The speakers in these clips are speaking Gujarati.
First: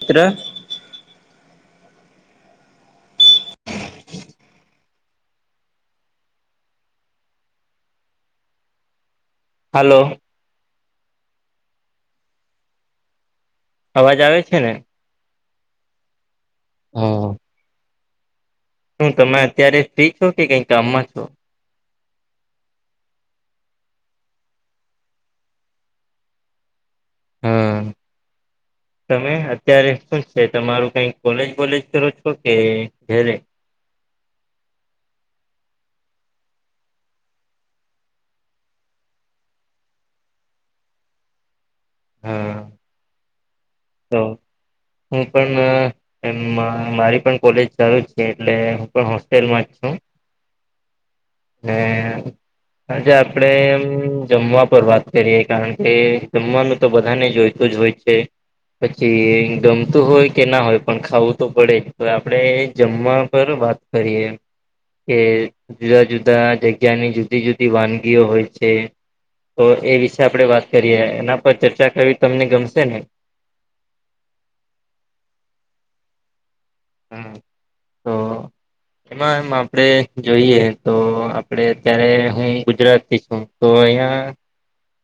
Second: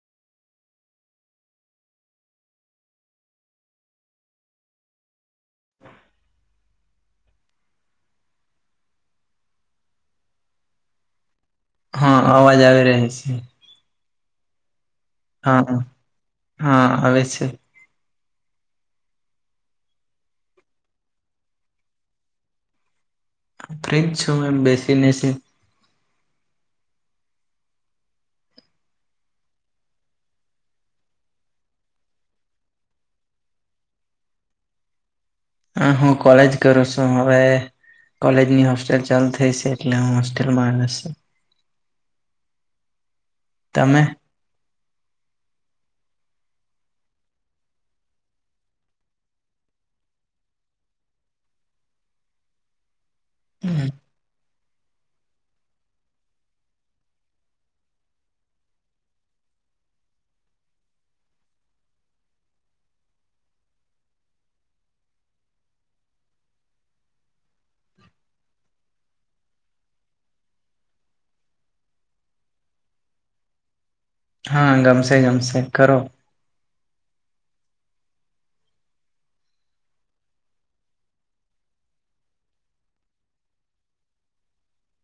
ત્ર હલો હા, અવાજ આવી રહ છે. અવાજ આવે છે, ને હા હા આવે છે. શું તમે અત્યારે ફ્રી છો કે કઈ કામમાં છો ફ્રિજ છું મે બેસીનેસી હા તમે અત્યારે શું છે, તમારું કઈ કોલેજ વોલેજ કરો છો કે જરે હ હું કોલેજ કરું છું હવે કોલેજની હોસ્ટેલ ચાલુ થઈ છે એટલે હું હોસ્ટેલમાં આવે છ હા તમે હું પણ એ મારી પણ કોલેજ ચાલુ છે, એટલે હું પણ હોસ્ટેલમાં જ છું હજે આપડે એમ જમવા ફવા કરી કારણ કે જમવાનું તો બધાને જોઈતું જ હોય છે. પછી ગમતું હોય કે ના હોય પણ ખાવું તો પડે જ તો આપણે જમવા પર વાત કરીએ કે જુદા જુદા જગ્યાની જુદી જુદી વાનગીઓ હોય છે. તો એ વિશે આપડે વાત કરીએ એના પર ચર્ચા કરવી તમને ગમશે ને હા ગમશે જમશે કરો હમ તો એમ આપડે જોઈએ તો આપડે અત્યારે હું ગુજરાત થી છું તો અહીિયાયા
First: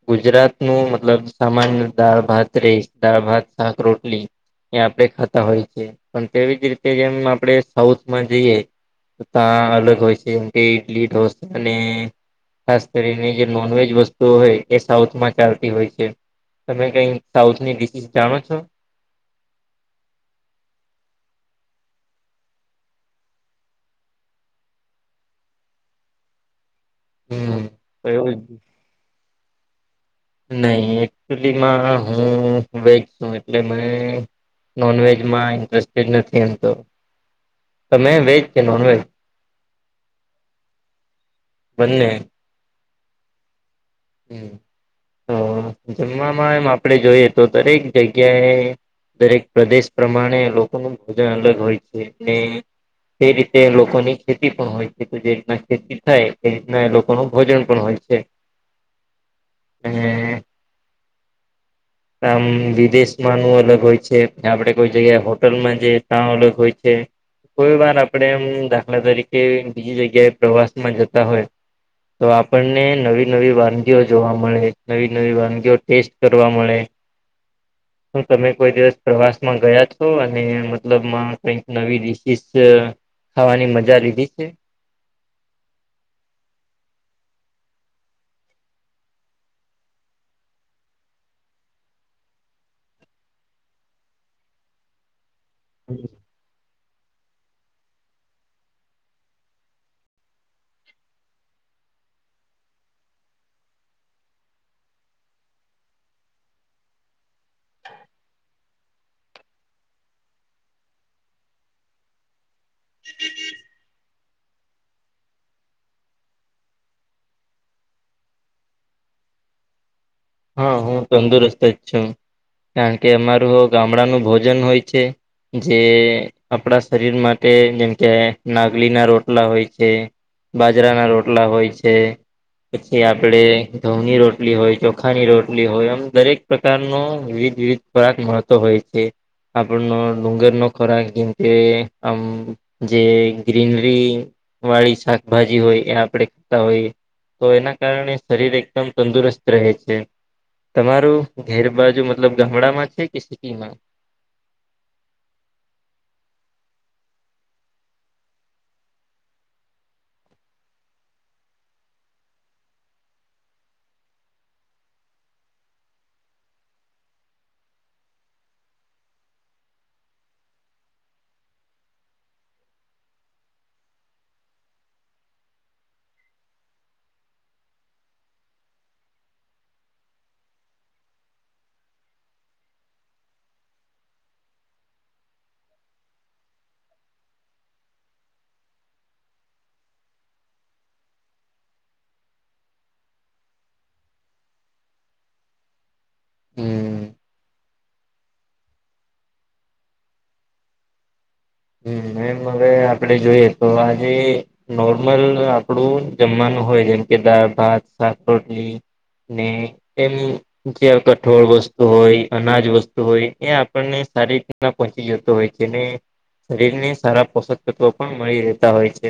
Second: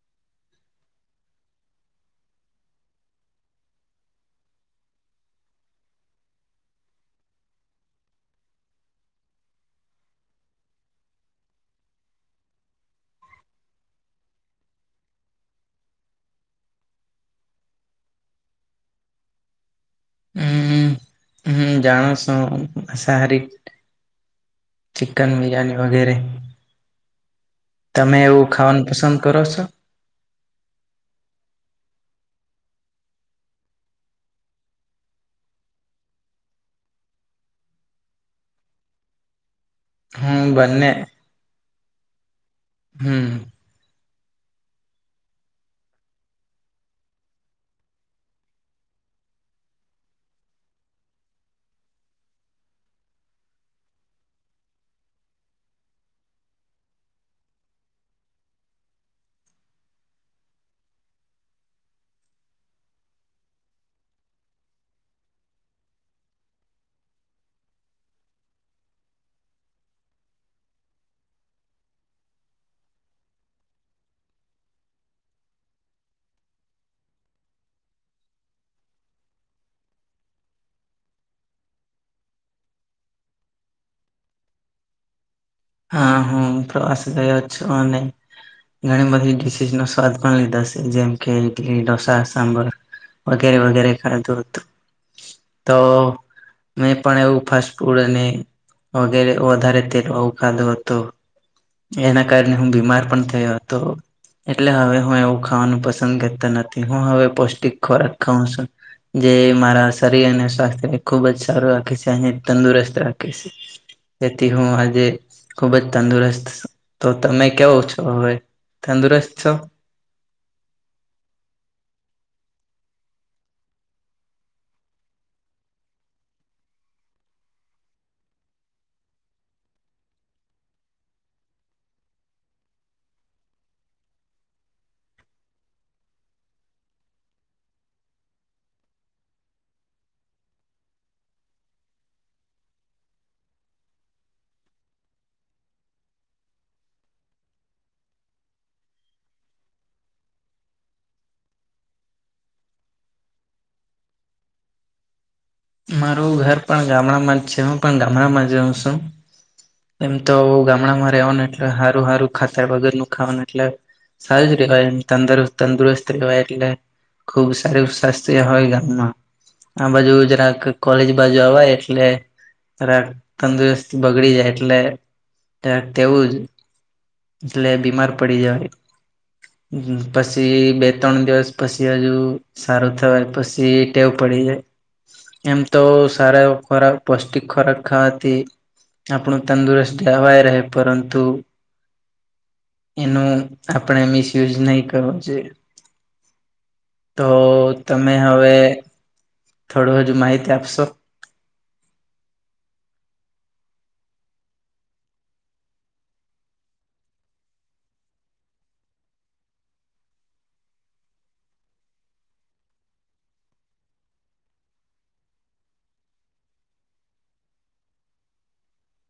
ગુજરાત નું મતલબ સામાન્ય દાળ ભાત રે દાળ ભાત શાક રોટલી ત્યાં આપડે ખાતા હોય છે. પણ તેવી જ રીતે જેમ આપણે સાઉથમાં જઈએ ત અલગ હોય છે, જેમ કે ઈડલી ઢોસા ને ખાસ કરીને જે નોનવેજ વસ્તુઓ હોય એ સાઉથમાં ચાલતી હોય છે. તમે કઈ સાઉથની ડિશિસ જાણો છો હમ હમ જાણસ સારી ચિકન બિરિયાની વગેરે તમે એવું ખાવાનું પસંદ કરો છો નહી એકચુલીમાં હું વચ છું એટલે મે નોનવેજમાં ઇન્ટરેસ્ટડ નથી એમતો તમે વેજ કે નોન વેજ હમ બને બને હમ હ તો જમવામાં એમ આપણેે જોઈએ તો દરેક જગ્યાએ દરેક પ્રદેશ પ્રમાણે લોકોનું ભોજન અલગ હોય છે. તે રીતે લોકોની ખેતી પણ હોય છે, તો જે રીતના થાય એ રીના લોકો ન ભોજન પણ હોય છે. હમ આમ વિદેશમાં નું અલગ હોય છે, આપડે કોઈ જગ્યાએ હોટલમાં જઈએ ત્યા અલગ હોય છે. કોઈ વાર આપે એમ દાખલા તરીકે બીજી જગ્યાએ પ્રવાસમાં જતા હોય તો આપણને નવી નવી વાનગીઓ જોવા મળે નવી નવી વાનગીઓ ટેસ્ટ કરવા મળે તમે કોઈ દિવસ પ્રવાસમાં ગયા છો અને મતલબ કઈક નવી ખાવાની મજા લીધી છે? હા, હું પ્રવાસ ગયો છુ અને ઘણી બધી ડિશીશનો સ્વાદ પણ લીધા છે, જેમ કે, ઈડલી, ઢોસા, સાંબર વગેરે-વગેરે ખાધું હતું. તો મે પણ એવું ફાસ્ટ ફૂડ અને વગેરે વધારે તે ખાધુ હતું, એના કારણે હું બીમાર પણ થયો હતો. એટલે હવે હું એવું ખાવાનું પસંદ કરતો નથી. હું હવે પૌષ્ટિક ખોરાક ખાઉ છું. જે મારા શરીર અને સ્વાસ્થ્યને ખુબ જ સારું રાખે છે, અને તંદુરસ્ત રાખે છે. એથી હું આજે ખુબ જ તંદુરસ્ત. તો તમે કેવુ છો હવે? તંદુરસ્ત છો? હા, હું તંદુરસ્ત જ છું. કારણ કે અમારું હવ ગામડાનું ભોજન હોય છે જે આપડા શરીર માટે જેમ કે, નાગલીના રોટલા હોય છે બાજરાના રોટલા હોય છે, પછી આપડે ઘઉંની રોટલી હોય જો ખાની રોટલી હોય, એમ દરેક પ્રકારનું વિવિધ-વિવિધ પાક મહત્વ હોય છે. આપડન ડુંગરનો ખોરાક જેમ કે આમ જે ગ્રીનરી વાળી શાકભાજી હોય એ આપડે ખાતા હોઈએ. તો એના કારણે શરીર એકદમ તંદુરસ્ત રહે છે. [unintelligible] તમારું ઘેર બાજુ મતલબ ગામડામાં છે કે સિટીમાં? મારું ઘર પણ ગામડામાં જ છે, હું પણ ગામડામાં જ રઉ શું. એમ તો ગામડામાં રહેવાનું એટલે હારું-હારું ખાતા વગરનું ખાવાનું એટલે સારું જ રેવાય, એમ તંદુરસ્ત-તંદુરસ્ત રેવાય એટલે ખુબ સારું સ્વાસ્થ્ય હોય ગામમાં. આ બાજુ જરાક કોલેજ બાજુ અવાય એટલે ધરાડ તંદુરસ્ત બગડી જાય એટલે ત્યાં તેવું જ એટલે બીમાર પડી જાય. પસી બે-ત્રણ દિવસ પસી હજુ સારું થવાય પસી ટેવ પડી જાય એમ તો સારા એવો ખોરાક, પૌષ્ટિક ખોરાક ખાવાથી આપણું તંદુરસ્ત ધેવાય રહે, પરંતુ એનું આપણે મિસયુઝ નઈ કરવો જોઈએ. હમ. તો તમે હવે થોડું હજુ માહિતી આપશો? હમ, એમ હવે આપડે જોઈએ તો આજે નોર્મલ આપડું જમવાનું હોય, જેમ કે દાળ-ભાત, શાક, રોટલી ને એમ જ્યા કઠોળ વસ્તુ હોય, અનાજ વસ્તુ હોય, એ આપણને સારી રી ના પોહચી જતો હોય છે ને શરીરને સારા પોષક તત્વો પણ મળી રહેતા હોય છે.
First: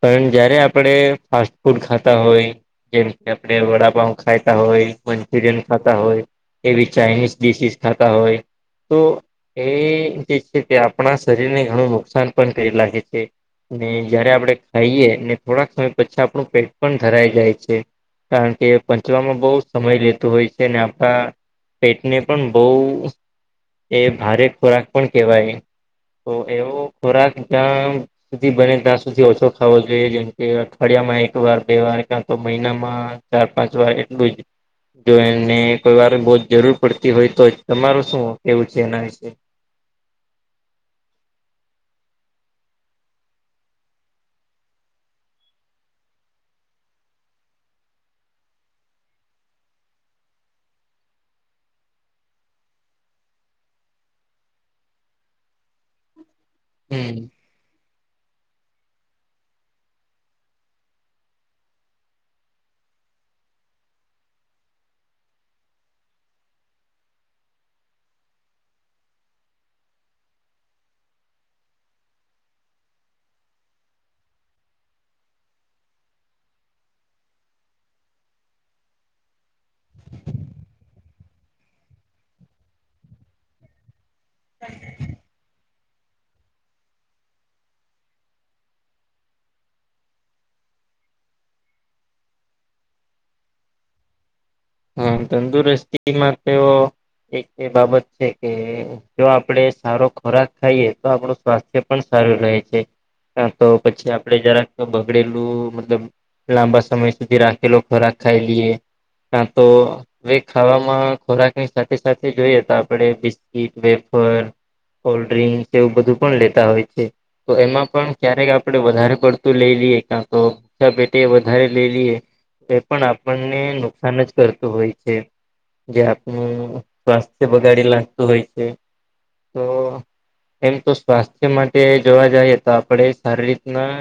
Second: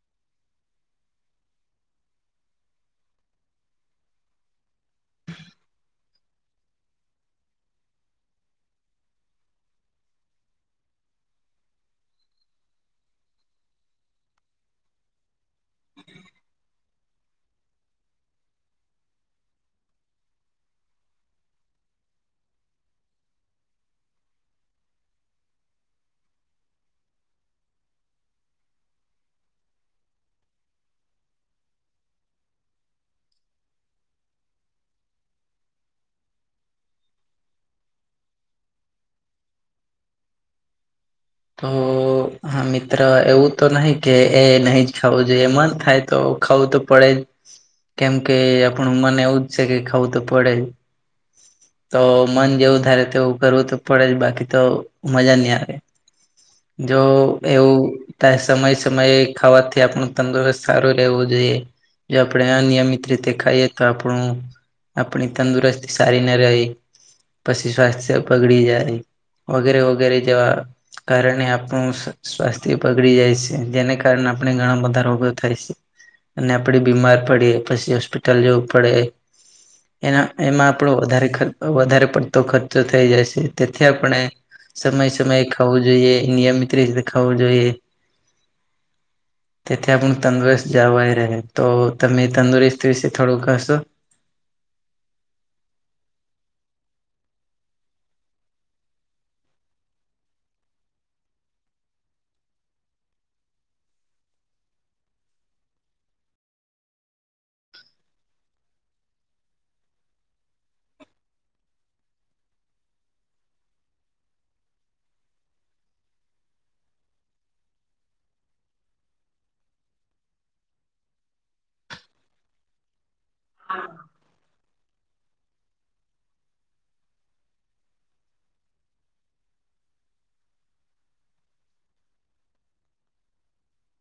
પણ જયારે આપડે ફાસ્ટ ફૂડ ખાતા હોય જેમ કે આપડે વડાપાઉ ખાતા હોય, મંચુરિયન ખાતા હોય એવી ચાાઈનીઝ ડિશીસ ખાતા હોય, તો એ જે છે તે આપણા શરીરને ઘણું નુકસાન પણ કરી લાગે છે. ને જયારે આપડે ખાઈએ ને થોડાક સમય પછી આપણું પેટ પણ ધરાય જાય છે. કારણ કે પંચવામાં બઉ સમય લેતુ હોય છે ને આપડા પેટને પણ બઉ એ ભારે ખોરાક પણ કેહવાય. તો એવો ખોરાક જ્યાં આમ સુધી બને ત્યાં સુધી ઓછો ખાવો જોઈએ. જેમ કે અઠવાડિયામાં એકવાર, બેવાર કા તો મહિનામાં ચાર-પાંચ વાર એટલું જ. જો એમને કોઈવાર બઉ જ જરૂર પડતી હોય તો જ. તમારું શું કેવું છે એના વિશે? તો હા મિત્ર એવું તો નહીિ કે એ નહી જ ખાવું જોઈએ મન થાય તો ખાવું તો પડે જ. કેમ કે આપણું મને એવું જ છે કે ખાવું તો પડે જ. તો મન જેવું ધારે તોવું કરવું તો પડે જ બાકી તો મજા નહી આવે. જો. હમ એવું ત સમય સમયે ખાવાથી આપણું તંદુરસ્ત સારું રહેવું જોઈએ. જો આપણે નિયમિત રીતે ખાઈએ તો આપણું. આપણી તંદુરસ્તી સારી ના રહી. પછી સ્વાસ્થ્ય બગડી જ ર વગેરે વગેરે જેવા. કારણે આપનું સ? સ્વાસ્થ્ય પગડી જાય છે જેને કારણે આપણે ઘણા બધા રોગો થાય છે. અને આપડી બીમાર પડીએ પછી હોસ્પિટલ જવું પડે! એના એમાં આપણો વધારે વધારે પડતો ખર્ચો થઈ જાય છે તેથી આપણે. સમય સમયે ખું જોઈએ નિયમિત રીતે ખું જોઈએ. [inaudible] તેથી આપ તંદુરસ્ત જવાય રહે તો તમે તંદુરસ્ત વિશે થોડુંક કશો. હા તંદુરસ્તીમાં તો એક એ બાબત છે કે. જો આપડે સારો ખોરાક ખાઈએ તો આપણું સ્વાસ્થ્ય પણ સારું રહે છે. હા તો પછી આપડે જરાક બગડેલું મતલબ. લાંબા સમય સુધી રાખેલો ખોરાક ખાઈ લઈએ. કા તો. હવે ખાવામાં ખોરાકની સાથે સાથે જોઈએ તો આપણે બિસ્કીટ વેફર. કોલ્ડ્રિંક એવું બધું પણ લેતા હોય છે. તો એમાં પણ ક્યારેક આપડે વધારે પડતું લઈ લઈએ ક્યા તો. [inaudible] પેટી વધારે લઈ લઈએ એ પણ આપણને નુકસાન જ કરતું હોય છે. જે આપનું સ્વાસ્થ્ય બગાડી લાગતું હોય છે તો. એમ તો સ્વાસ્થ્ય માટે જોવા જઈએ તો આપણે સારી રીતના.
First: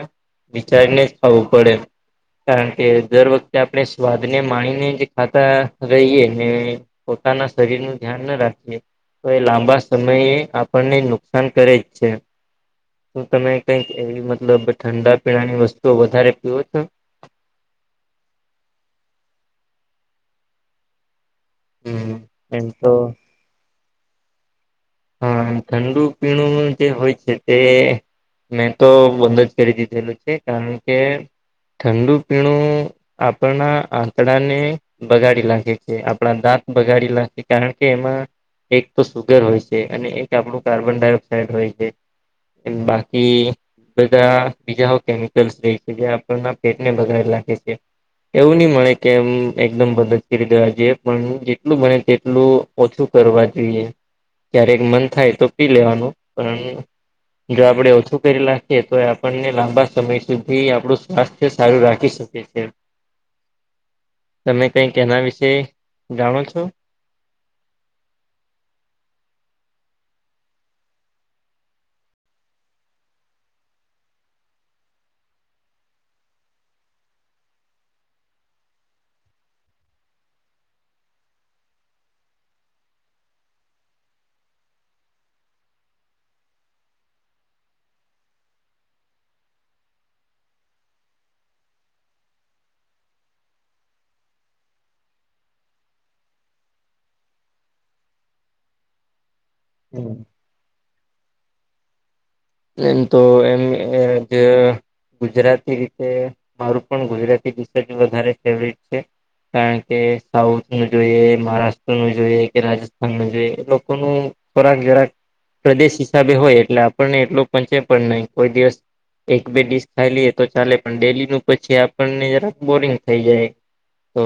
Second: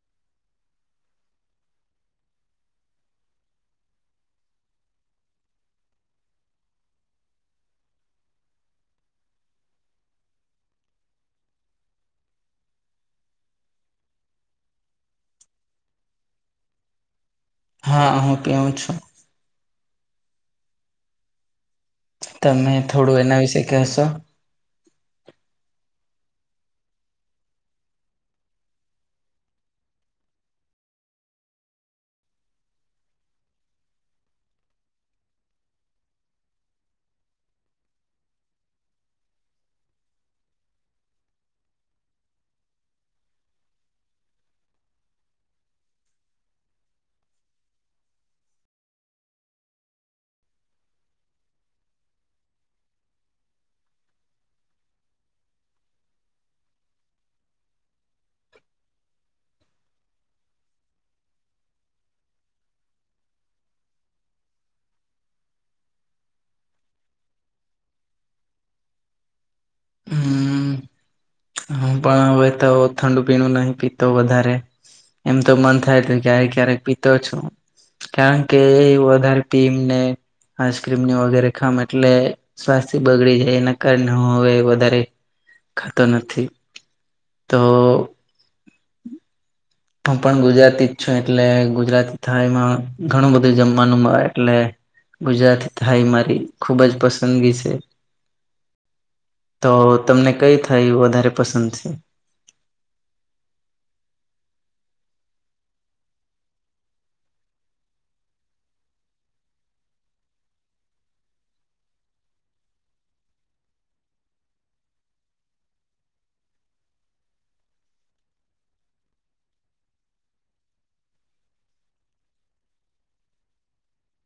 વિચારીને જ ખાવું પડે કારણ કે દર વખતે આપણે સ્વાદને માણીને. ખાતા રહીએ ને પોતાના શરીર નું ધ્યાન ના રાખીએ. તો એ લાંબા સમયે આપણને નુકસાન કરે જ છે. શું તમે કઈક એવી મતલબ ઠંડા પીણાની વસ્તુઓ વધારે પીઓ છો. હા હું પીવું છું. હમ. એમ તમે તો થોડું એના વિશે કહેશો. હા ઠંડુ પીણું જે હોય છે તે. મેં તો બંધ જ કરી દીધેલું છે કારણ કે. ઠંડુ પીણું આપણા આંતડાને. બગાડી નાખે છે આપણા દાંત બગાડી લખે કારણ કે એમાં એક તો સુુગર હોય છે. અને એક આપણું કાર્બન ડાયોક્સાઇડ હોય છે બાકી. બધા બીજા કેમિકલ્સ ર જે આપ પેટને બગાડ નાખે છે. એવું નહી મળે કે એમ એકદમ મદદ કરી દેવા જઈએ પણ જેટલું બને તેટલું. ઓછું કરવા જોઈએ. ક્યારેક મન થાય તો પી લેવાનું પણ આમ જો આપડણે ઓછું કરી નાખીએ તો આપણને લાંબા સમય સુધી આપણું સ્વાસ્થ્ય સારું રાખી શકીએ. તમે કઈક એના વિશે જાણો છો. હ પણ હવે તો ઠંડુ પીણું નહી પીતો વધારે. એમ તો મન થાય તું ક્યારેક ક્યારેક પીતો છું. કારણ કે એ વધારે પીમને. આઈસ્ક્રીમની વગેરે ખામ એટલે સ્વાસ્યથી બગડી જાય એના કારણે હું હવે વધારે. તો નથી તો. હું પણ ગુજરાતી જ છું એટલે ગુજરાતી થાય એમાં ઘણું બધું જમવાનું મળ એટલે. ગુજરાતી થાડી મારી ખૂબ જ પસંદગી છે તો હમ તમને કઈ થાડીઓ વધારે પસંદ છે એમ તો એમ જે ગુજરાતી રીતે મારું પણ ગુજરાતી જ વધારે ફેવરેટ છે કારણ કે સાઉથ નું જોઈએ મહારાષ્ટ્ર નું જોઈએ કે રાજસ્થાન નું જોઈએ એ લોકોનું ખોરાક જરાક પ્રદેશ હિસાબે હોય એટલે આપણને એટલું પચે પણ નહી કોઈ દિવસ એક બે ડીસ ખાઈ લઈએ તો ચાલે પણ ડેલી નું પછી આપણને જરા બોરિંગ થઈ જાય. તો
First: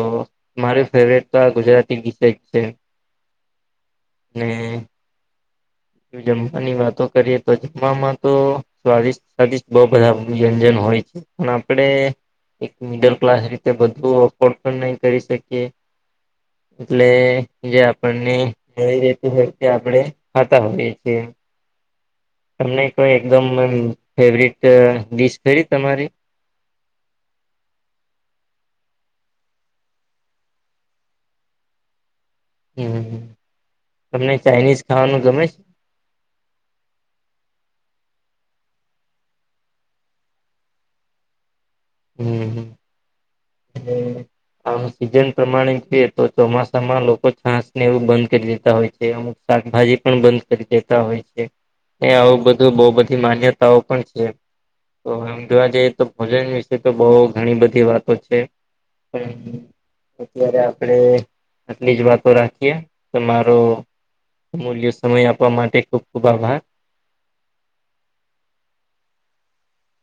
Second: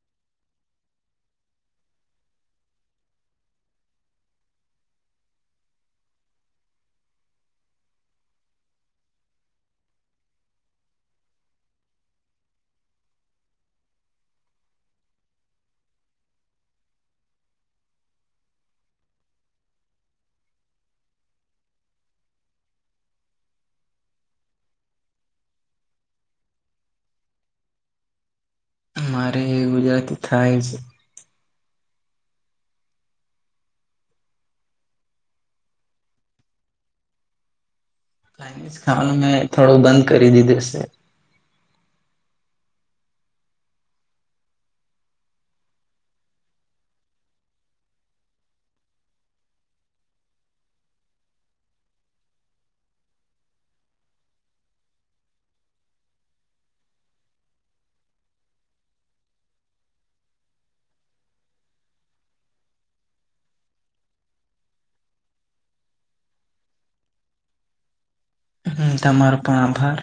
માર ફેવરેટ તો આ ગુજરાતી ગીત જ છે. અને જમવાની વાતો કરીએ તો જમવાવામાં તો સ્વાદિષ સ્વાદિષ્ટ બહૂ બધા વ્યંજન હોય છે. પણ આપણે એક મિડલ ક્લાસ રીતે બધું અફોર્ડ પણ નહી કરી શકીએ. એટલે જે આપણને મળી રેતું હોય તે આપડે કરતા હોયે છે. તમને કોઈ એકદમ ફેવરટ ડીશે તમારી મારે ગુજરાતી થાળી છે. હમ, તમને ચાઇનીઝ ખાવાનું ગમે છે? ચાઇનીઝ ખાવાનું મેં થોડું બંધ કરી દીધું છે. હમ હ હમ આમ સીઝન પ્રમાણે જોઈએ તો ચોમાસામાં લોકો છાસ ને એવું બંધ કરી દેતા હોય છે. શાકભાજી પણ બંધ કરી દેતા હોય છે. એ આવું બધું બહુ બધી માન્યતાઓ પણ છે. તો આમ જોવા જઈએ તો ભોજન વિશે તો બહ ઘણી બધી વાતો છે. [inaudible] અત્યારે આપડે આટલી જ વાતો રાખીએ કે મારો અમૂલ્ય સમય આપવા માટે ખુબ ખુબ આભાર. હ તમારો પણ આભાર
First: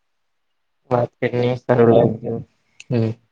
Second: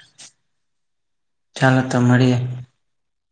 ચાલો તો હ મળીએ [inaudible]